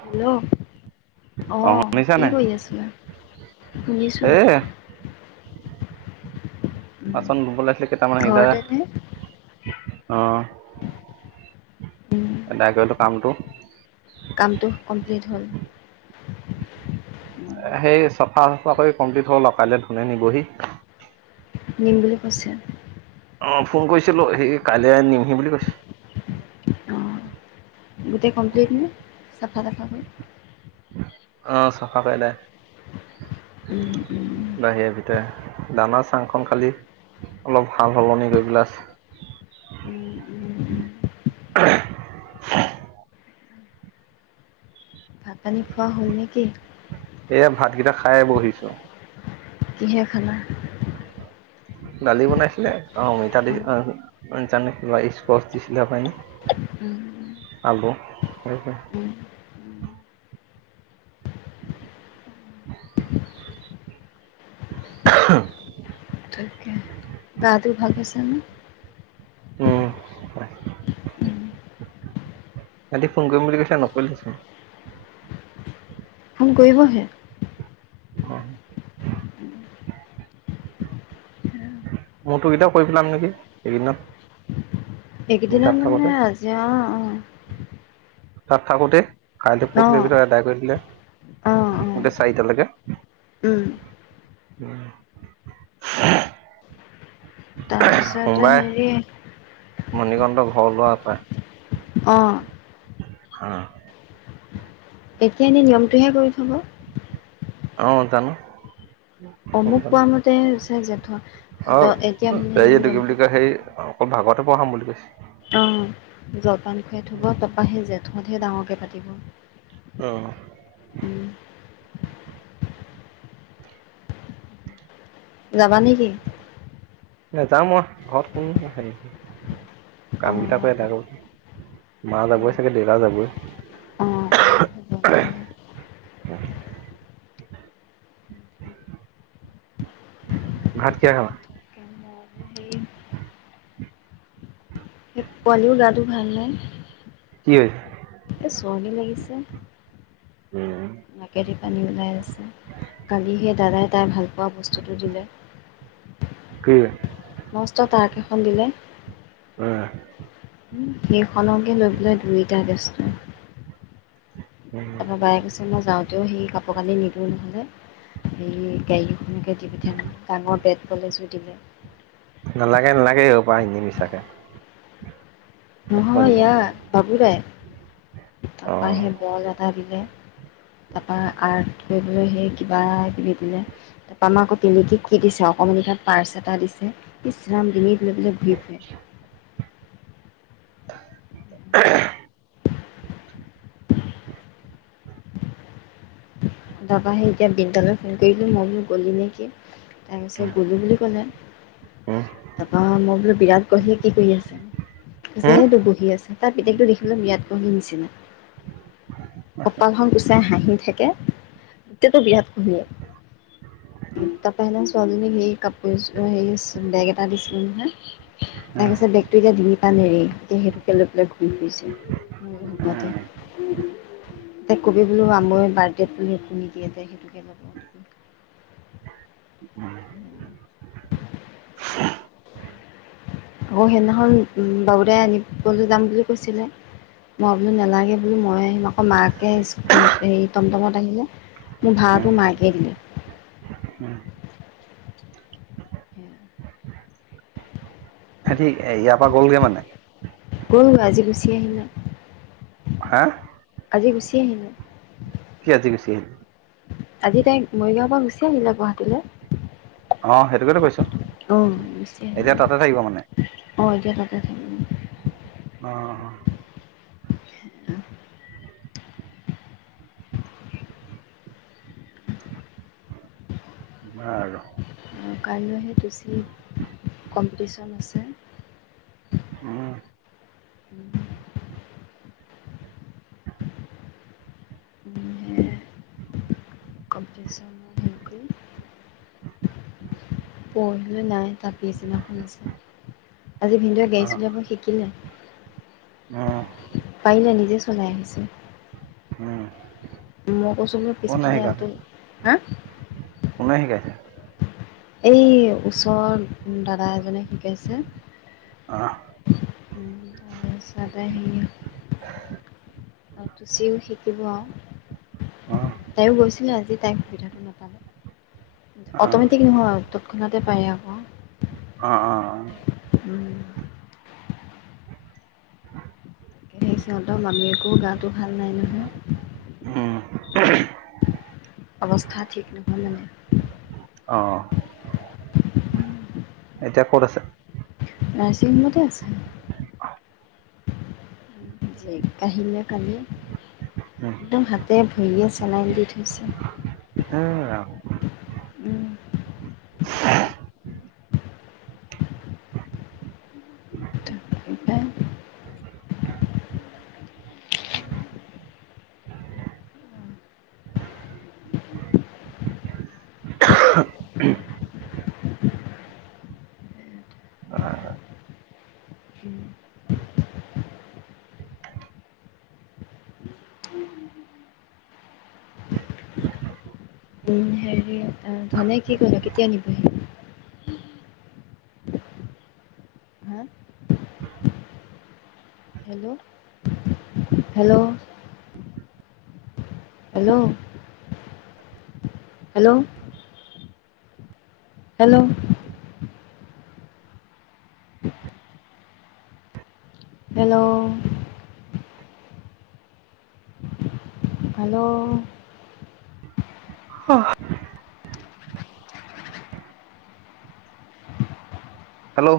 Hello অ অ শুনিছা কি নাই কৰি আছিলা শুনিছো এ বাচন ধুবলে আছিলে কেইটামান সিদা, ঘৰতে নে? অ উম! এদাই কৰিতো কামটো, ধল সেই চফা চফাকৈ কমপ্লিট হল কাইলৈ ধনে নিবহি নিম বুলি কৈছে অ ফোন কৰিছিলো সি কাইলৈ নিমহি বুলি কৈছে অঁ, গোটেই কমপ্লিট নে চফা টাফা হৈ অ চাফা কৰিলে উম, উম। নাহে ভিতায়, দানা চাংখন খালি অলপ সাল সলনি কৰি উম, উম, উম। পেলাই ভাত পানী খোৱা হ'ল নেকি? এয়া ভাতকেইটা খাইয়ে বহিছো কিহে খানা, দালি বনাইছিলে অ অঁ, মিতালী উম। হাম [unintelligible] উম। আব ত [unintelligible] উম, উম। [unintelligible] [unintelligible] তাকে, গাটো ভাল পাইছে নে? উম! উম, সিহঁতে ফোন কৰিম বুলি কৈছিলা নকৰিছোন। ফোন কৰিবহে, অ' [unintelligible] তুমি এইকেইদিনত তাত মানে থাকোতে আজি আহ অ' অ' তাত থাকোতে, খাইে পখ দায় কৰিছিলে অঁ, [unintelligible] অঁ, গোটেই চাৰিটালৈকে উম! [unintelligible] তাৰ পিছত হেৰি মণিকন্ধ ঘৰ লোৱা পায়। অঁ অ' এতিয়া এনেই নিয়মটোহে কৰি থ'ব। অ' তান অমুক কোৱা মতে হৈছে যে অ ধ এতিয়া মানে অম ক [unintelligible] ভাগবতে পঢ়াম বুলি কৈছে। অ' য [unintelligible] খুৱাই থব, তাৰপা জেঠতহে ডাঙৰকে পাতিব। অ'। উম, যাবা নেকি? নাজাও মই, ঘৰত কোনো, [unintelligible] কাম অঁ কেইটা, অঁ [unintelligible] মা যাবই চাগে, অঁ দেউতা যাবই অঁ হ'ব নহ'লে হেৰি ভাত কিহেৰে খালা? পোৱালিও গাটো ভাল নাই। কি হৈছে? এ, চৰ্দি লাগিছে। উম। নাকেদি পানী ওলাই আছে, কালিহে দাদাই তাই ভাল পোৱা বস্তুটো দিলে। কি? মষ্ট ট্ৰাক এখন দিলে। উম। সেইখনকে লৈ পেলাই দুয়োটা ব্যস্ত। [inaudible] তাৰপা বায়ে কৈছে, মই যাওঁতেও সেই কাপোৰ কানি নিদিওঁ নহ'লে হেৰি গাড়ী এখনকে পঠিয়ালে, ডাঙৰ বেট- বল এজোৰ দিলে। নালাগে নালাগে, এইহোপা এনেই মিছাকে। একো নহয় আনিব নালাগে ইয়াৰ বাবু দাই অ তাৰপৰা সেই বল এটা দিলে তাৰপৰা আৰ্ট কৰিবলৈ সেই কিবা কিবি দিলে ত আমাক তিলিকিক কি দিছে অকমাণিকা পাৰ্চ এটা দিছে ইচৰাম ডিঙিত। লৈ পেলাই ঘুৰি ফুৰে। [unintelligible] দাবাহে এতিয়া বৃন্দালৈ ফোন কৰিলো মই বোলো গ'লি নেকি? তাৰ পিছে গলো বুলি কলে, উম তাৰপৰা মই বোলো বিৰাট কোহলিয়ে কি কৰি আছে। কৈছে এইটো বহি আছে, তাৰ পিতেকটো দেখিবলে বিৰাট কোহলি [inaudible] কপালহ গুচাই হাই, আহি থাকে এইটাতো বিৰাত কোহলীয়ে [inaudible] ছোৱালীজনীক হেৰি কাপোৰ এযোৰ হেৰি বেগ এটা দিছিলো নহয়। তাৰপিছত বেগতটো এতিয়া দি পাম হেৰি এতিয়া সেইটো, [unintelligible] [inaudible] ত কবি বোলু আমাৰ বাৰ্ডেত বুলি তুমি দিয়া যে সেইটোকে লগ পা তুমি। উম আকৌ সেইদিনাখন বাবুদাই আনিবলৈ যাম বুলি কৈছিলে মই আনি নেলাগে বুলি মই আহিম আকৌ মাকে হেৰি টমটমত আহিলে মোৰ ভাটো মাইকে দিলে। উম [inaudible] ঠিক ইয়াৰ পৰা গ'লগে মানে, গ'লগৈ আজি গুচি আহিমে, হা আজি গুছি, [inaudible] আজি [inaudible] আজি তাইক মৰিগাঁও পৰা গুচি আহিলে গুৱাহাটীলৈ, আহ সেইটোতো কৈছো অঁ গুচি এতিয়া আহিলে তাতে থাকিব মানে অঁ এতিয়া তাতে থাকিম অ' [inaudible] কোৱা আৰু। কাইলৈও সেইটোচি কম্পিটিচ্যন আছে। আহ উম [inaudible] উম উ [inaudible] পঢ়িলে নে নাই ত পিছদিনাখন আছে। আজি ভিনন্দা গাড়ী অ চলাব শিকিলে। অ' পাৰিলে নিজে চলাই আহিছে। উম! মই কৈছো বুলো কোনে পিছফালে, শিকালে [unintelligible] হা। কোনে শিকাইছে? এই, ওচৰ দাদা এজনে শিকাইছে। অ'। তাৰপিছতে সে, তুচিও শিকিব আৰু, অ তাইওঁ গৈছিলো আজি তাইক সুবিধাটো নাপালে। অ অট'মেটিক নহয়, তৎক্ষণাতে পাৰে আকৌ। অ [unintelligible] উম। সেই সিহঁতৰ মামীয়েকো গাটো ভাল নাই নহয়। উম। অৱস্থা ঠিক নহয় মানে। অ'। এতিয়া ক'ত আছে? নাৰ্ছিং হোমতে আছে। জেগ কাহিলে কালি, উম একদম হাতে ভৰিয়ে চেলাইন দি থৈছে। এ ৰাম উম। [unintelligible] [inaudible] [unintelligible] [inaudible] [inaudible] উম, হেৰি অ' অ' ধনে কি কলো কেতিয়া নিবহি? হা [unintelligible] hello hello hello hello hello hello hello অ' হেল্ল'